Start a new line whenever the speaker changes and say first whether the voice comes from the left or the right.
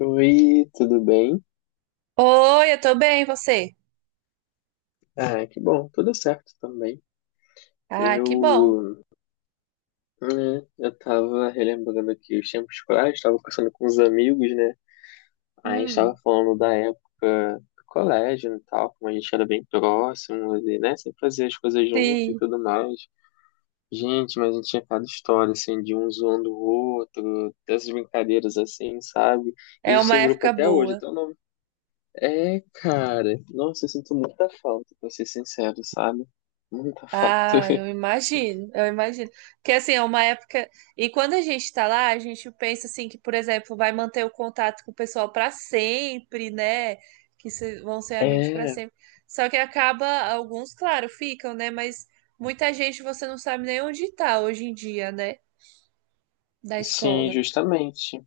left: Oi, tudo bem?
right: Oi, eu tô bem, e você?
left: Ah, que bom, tudo certo também.
right: Ah, que bom.
left: Eu, né, eu tava relembrando aqui os tempos escolares, tava conversando com os amigos, né? Aí a gente tava
right: Hum,
left: falando da época do colégio e tal, como a gente era bem próximo, e, né? Sempre fazia as coisas junto e
right: sim,
left: tudo mais. Gente, mas a gente tinha cada história, assim, de um zoando o outro, dessas brincadeiras assim, sabe? E a
right: é
left: gente
right: uma
left: tem grupo
right: época
left: até hoje,
right: boa.
left: até o é, cara. Nossa, eu sinto muita falta, pra ser sincero, sabe? Muita falta.
right: Ah, eu imagino, eu imagino. Porque assim, é uma época. E quando a gente tá lá, a gente pensa assim que, por exemplo, vai manter o contato com o pessoal pra sempre, né? Que vão ser amigos pra
left: É,
right: sempre. Só que acaba, alguns, claro, ficam, né? Mas muita gente você não sabe nem onde tá hoje em dia, né? Da
left: sim,
right: escola.
left: justamente.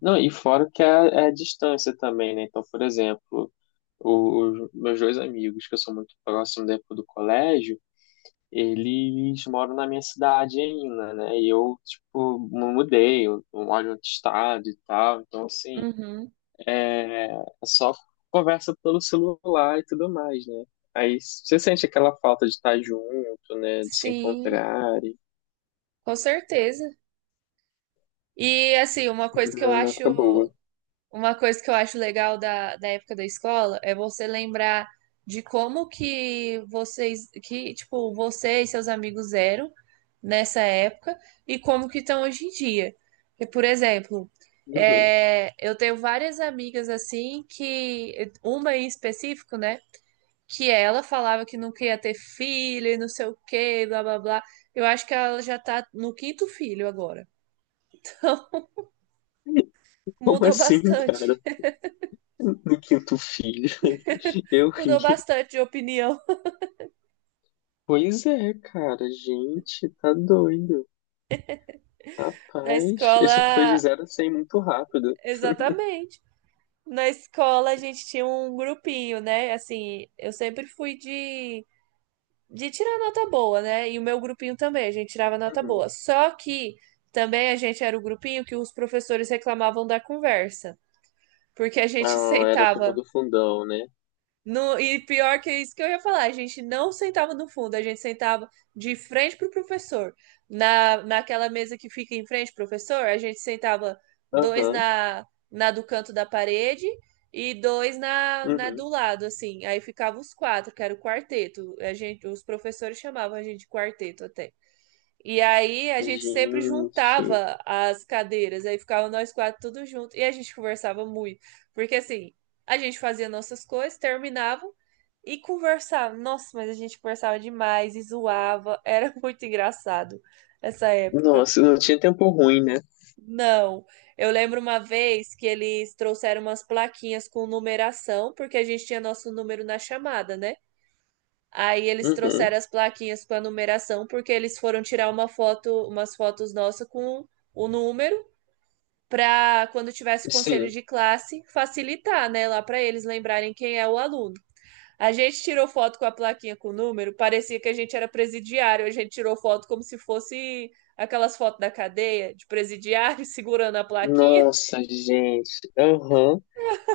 left: Não, e fora que é a distância também, né? Então, por exemplo, os meus dois amigos, que eu sou muito próximo da época do colégio, eles moram na minha cidade ainda, né? E eu, tipo, me mudei, eu moro em outro estado e tal. Então, assim,
right: Uhum.
left: é só conversa pelo celular e tudo mais, né? Aí você sente aquela falta de estar junto, né? De se
right: Sim,
left: encontrar e
right: com certeza. E assim, uma coisa que eu
left: não, não
right: acho,
left: acabou.
right: uma coisa que eu acho legal da época da escola é você lembrar de como que vocês, que tipo, você e seus amigos eram nessa época e como que estão hoje em dia. Porque, por exemplo,
left: Uhum.
right: é, eu tenho várias amigas assim que, uma em específico, né? Que ela falava que não queria ter filho e não sei o quê, blá blá blá. Eu acho que ela já tá no quinto filho agora.
left: Como
right: Mudou
left: assim,
right: bastante.
left: cara? No quinto filho? Eu
right: Mudou
left: ri.
right: bastante de opinião.
left: Pois é, cara. Gente, tá doido.
right: Na
left: Rapaz,
right: escola,
left: esse foi de zero a 100 muito rápido.
right: exatamente. Na escola a gente tinha um grupinho, né? Assim, eu sempre fui de tirar nota boa, né? E o meu grupinho também, a gente tirava nota
left: Uhum.
right: boa. Só que também a gente era o grupinho que os professores reclamavam da conversa, porque a gente
left: Ah, era a turma
right: sentava.
left: do fundão, né?
right: No, e pior que é isso que eu ia falar, a gente não sentava no fundo, a gente sentava de frente pro professor. Naquela mesa que fica em frente, professor, a gente sentava dois
left: Aham.
right: na do canto da parede e dois na do
left: Uhum.
right: lado, assim. Aí ficava os quatro, que era o quarteto. A gente, os professores chamavam a gente de quarteto até. E aí a gente sempre
left: Gente.
right: juntava as cadeiras, aí ficava nós quatro tudo junto e a gente conversava muito, porque assim, a gente fazia nossas coisas, terminava e conversava. Nossa, mas a gente conversava demais e zoava, era muito engraçado essa época.
left: Nossa, não tinha tempo ruim, né?
right: Não, eu lembro uma vez que eles trouxeram umas plaquinhas com numeração, porque a gente tinha nosso número na chamada, né? Aí eles
left: Uhum,
right: trouxeram as plaquinhas com a numeração, porque eles foram tirar uma foto, umas fotos nossas com o número, para quando tivesse conselho
left: sim.
right: de classe, facilitar, né, lá para eles lembrarem quem é o aluno. A gente tirou foto com a plaquinha com o número, parecia que a gente era presidiário, a gente tirou foto como se fosse aquelas fotos da cadeia, de presidiário segurando a plaquinha.
left: Nossa, gente. Aham.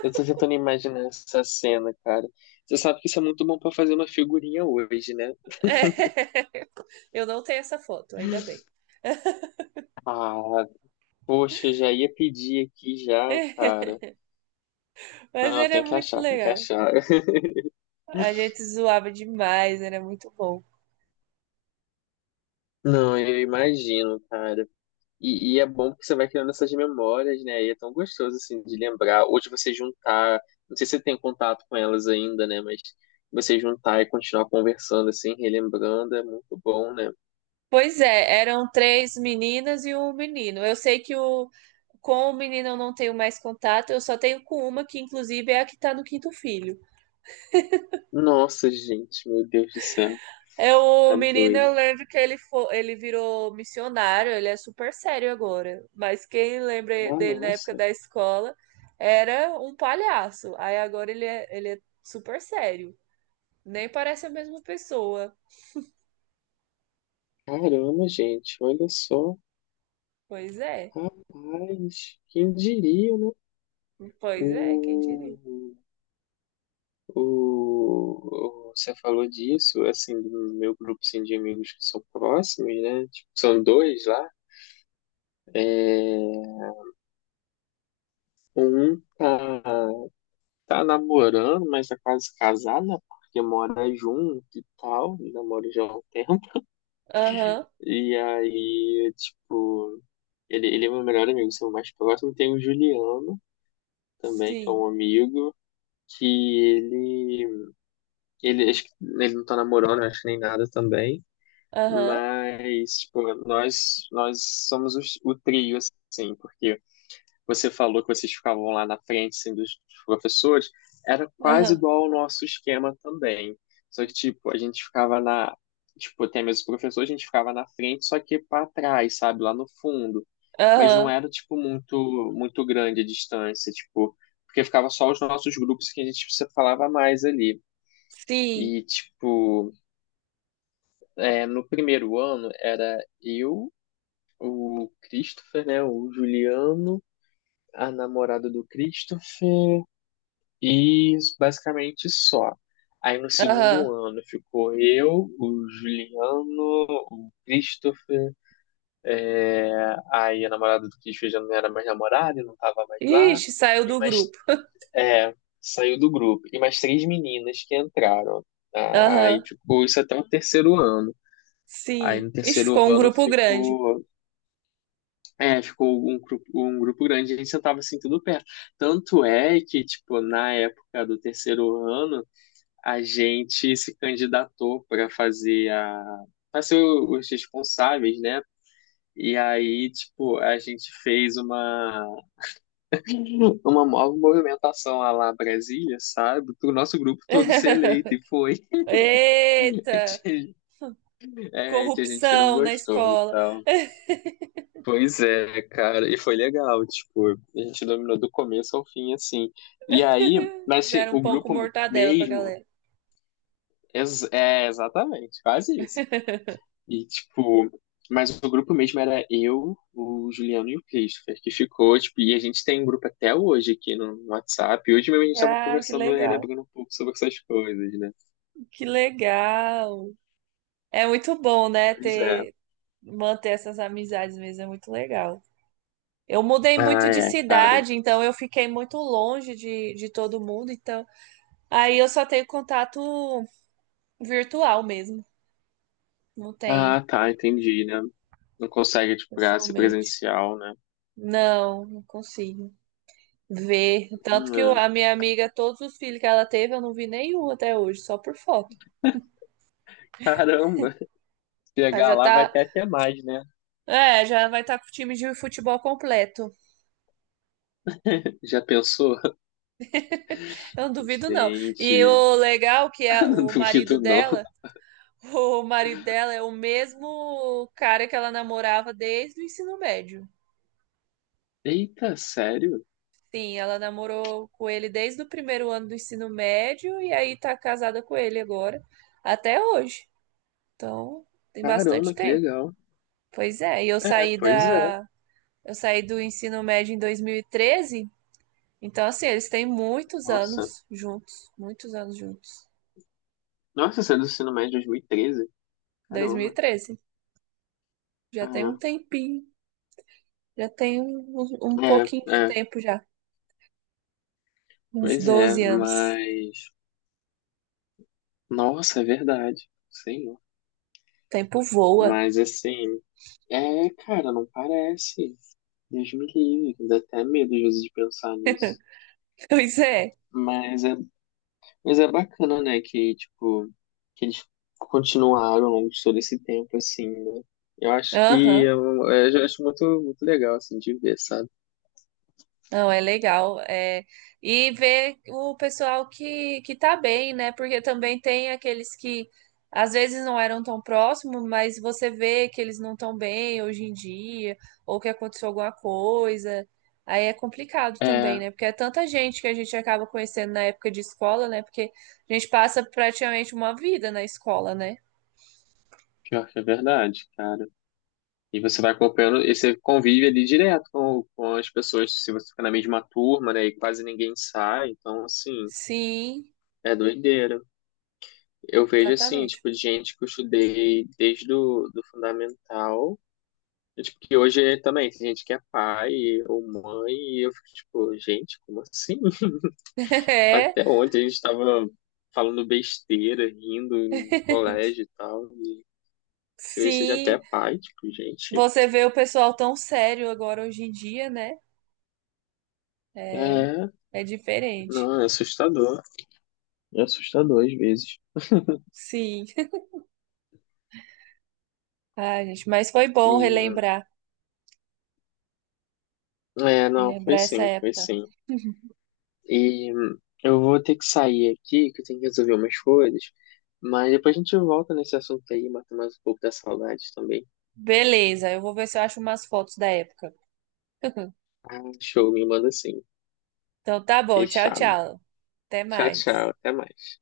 left: Eu tô tentando imaginar essa cena, cara. Você sabe que isso é muito bom pra fazer uma figurinha hoje, né?
right: Eu não tenho essa foto, ainda bem.
left: Ah, poxa, já ia pedir aqui já, cara.
right: Mas
left: Não,
right: era
left: tem que
right: muito
left: achar, tem que
right: legal.
left: achar.
right: A gente zoava demais, era muito bom.
left: Não, eu imagino, cara. E é bom porque você vai criando essas memórias, né? E é tão gostoso, assim, de lembrar. Ou de você juntar. Não sei se você tem contato com elas ainda, né? Mas você juntar e continuar conversando, assim, relembrando, é muito bom, né?
right: Pois é, eram três meninas e um menino. Eu sei que com o menino eu não tenho mais contato, eu só tenho com uma, que inclusive é a que tá no quinto filho.
left: Nossa, gente, meu Deus do céu,
right: É o
left: tá
right: menino, eu
left: doido.
right: lembro que ele virou missionário, ele é, super sério agora. Mas quem lembra
left: Ah,
right: dele na época
left: nossa,
right: da escola era um palhaço. Aí agora ele é super sério. Nem parece a mesma pessoa.
left: caramba, gente, olha só.
right: Pois é,
left: Rapaz, quem diria, né?
right: pois é, quem diria.
left: O, Você falou disso, assim, do meu grupo assim, de amigos que são próximos, né? Tipo, são dois lá. É, um tá, tá namorando, mas tá quase casado, né? Porque mora junto e tal, namora já há um tempo.
right: Aham.
left: E aí, tipo. Ele é meu melhor amigo, seu mais próximo. Tem o Juliano também, que é
right: Sim.
left: um amigo, que acho que ele não tá namorando, acho que nem nada também.
right: Aham.
left: Mas, tipo, nós somos o trio, assim, porque você falou que vocês ficavam lá na frente, assim, dos professores, era quase
right: Aham.
left: igual ao nosso esquema também. Só que, tipo, a gente ficava na. Tipo, até mesmo os professores a gente ficava na frente, só que para trás, sabe? Lá no fundo. Mas não
right: Aham.
left: era, tipo, muito grande a distância, tipo. Porque ficava só os nossos grupos que a gente se falava mais ali.
right: Sim.
left: E, tipo, é, no primeiro ano era eu, o Christopher, né? O Juliano, a namorada do Christopher. E basicamente só. Aí no
right: Aham.
left: segundo ano ficou eu, o Juliano, o Christopher, aí a namorada do Christopher já não era mais namorada, não tava mais lá,
right: Ixi, saiu
left: e
right: do
left: mais,
right: grupo.
left: é, saiu do grupo. E mais três meninas que entraram. Ah, aí
right: Aham.
left: ficou isso até o terceiro ano. Aí
right: Sim.
left: no
right: Ixi,
left: terceiro
right: ficou um
left: ano
right: grupo grande.
left: ficou, é, ficou um grupo grande, a gente sentava assim tudo perto. Tanto é que, tipo, na época do terceiro ano, a gente se candidatou para fazer a para ser os responsáveis, né? E aí, tipo, a gente fez uma nova movimentação lá Brasília, sabe? Para o nosso grupo todo ser eleito e foi.
right: Eita!
left: É, que a gente não
right: Corrupção na
left: gostou e
right: escola.
left: tal. Pois é, cara, e foi legal, tipo, a gente dominou do começo ao fim, assim. E aí, mas assim,
right: Fizeram
left: o
right: pão com
left: grupo
right: mortadela pra
left: mesmo,
right: galera.
left: é exatamente, quase isso. E, tipo, mas o grupo mesmo era eu, o Juliano e o Christopher, que ficou, tipo, e a gente tem um grupo até hoje aqui no WhatsApp. E hoje mesmo a gente tava
right: Ah, que
left: conversando,
right: legal.
left: relembrando um pouco sobre essas coisas, né?
right: Que legal. É muito bom, né,
left: Pois é.
right: ter manter essas amizades mesmo, é muito legal. Eu mudei
left: Ah,
right: muito de
left: é, cara.
right: cidade, então eu fiquei muito longe de todo mundo, então. Aí eu só tenho contato virtual mesmo. Não tem
left: Ah, tá, entendi, né? Não consegue, tipo, pra ser
right: pessoalmente.
left: presencial, né?
right: Não, não consigo ver. Tanto que
left: Hum,
right: a minha amiga, todos os filhos que ela teve, eu não vi nenhum até hoje, só por foto.
left: caramba!
right: Ela
left: Chegar
right: já
left: lá vai
right: tá.
left: ter até mais, né?
right: É, já vai estar com o time de futebol completo.
left: Já pensou?
right: Eu não duvido, não. E
left: Gente,
right: o legal que é
left: não
right: o marido
left: duvido não.
right: dela, o marido dela é o mesmo cara que ela namorava desde o ensino médio.
left: Eita, sério?
right: Sim, ela namorou com ele desde o primeiro ano do ensino médio e aí tá casada com ele agora, até hoje. Então, tem
left: Caramba,
right: bastante
left: que
right: tempo.
left: legal.
right: Pois é, e eu
left: É,
right: saí
left: pois é.
right: da eu saí do ensino médio em 2013, então assim, eles têm muitos
left: Nossa.
right: anos juntos, muitos anos juntos.
left: Nossa, saiu do ensino médio em 2013. Caramba.
right: 2013, já tem
left: Ah,
right: um tempinho, já tem um
left: é,
right: pouquinho de
left: é,
right: tempo já, uns
left: pois é,
right: 12 anos.
left: mas. Nossa, é verdade, sim.
right: O tempo voa.
left: Mas assim. É, cara, não parece. Deus me livre, dá até medo às vezes de pensar nisso.
right: Pois é.
left: Mas é, mas é bacana, né, que, tipo, que eles continuaram ao longo de todo esse tempo, assim, né? Eu acho que
right: Aham.
left: eu, eu acho muito legal, assim, de ver, sabe?
right: Não, é legal. É. E ver o pessoal que tá bem, né? Porque também tem aqueles que às vezes não eram tão próximos, mas você vê que eles não estão bem hoje em dia, ou que aconteceu alguma coisa. Aí é complicado também,
left: É,
right: né? Porque é tanta gente que a gente acaba conhecendo na época de escola, né? Porque a gente passa praticamente uma vida na escola, né?
left: pior que é verdade, cara. E você vai acompanhando, e você convive ali direto com as pessoas, se você fica na mesma turma, né, e quase ninguém sai, então, assim,
right: Sim,
left: é doideira. Eu vejo, assim,
right: exatamente.
left: tipo, de gente que eu estudei desde do fundamental, e, tipo, que hoje é também tem gente que é pai ou mãe, e eu fico, tipo, gente, como assim?
right: É,
left: Até ontem a gente tava falando besteira, rindo em colégio e tal, e se você já até é
right: sim.
left: pai, tipo, gente,
right: Você vê o pessoal tão sério agora hoje em dia, né? É,
left: é,
right: é diferente.
left: não, é assustador. É assustador às vezes.
right: Sim. Ah, gente, mas foi bom
left: E,
right: relembrar,
left: é, não, foi
right: relembrar essa
left: sim, foi
right: época.
left: sim. E eu vou ter que sair aqui, que eu tenho que resolver umas coisas, mas depois a gente volta nesse assunto aí, mata mais um pouco da saudade também.
right: Beleza, eu vou ver se eu acho umas fotos da época.
left: Ah, show, me manda sim.
right: Então tá bom, tchau,
left: Fechado.
right: tchau. Até
left: Tchau, tchau,
right: mais.
left: até mais.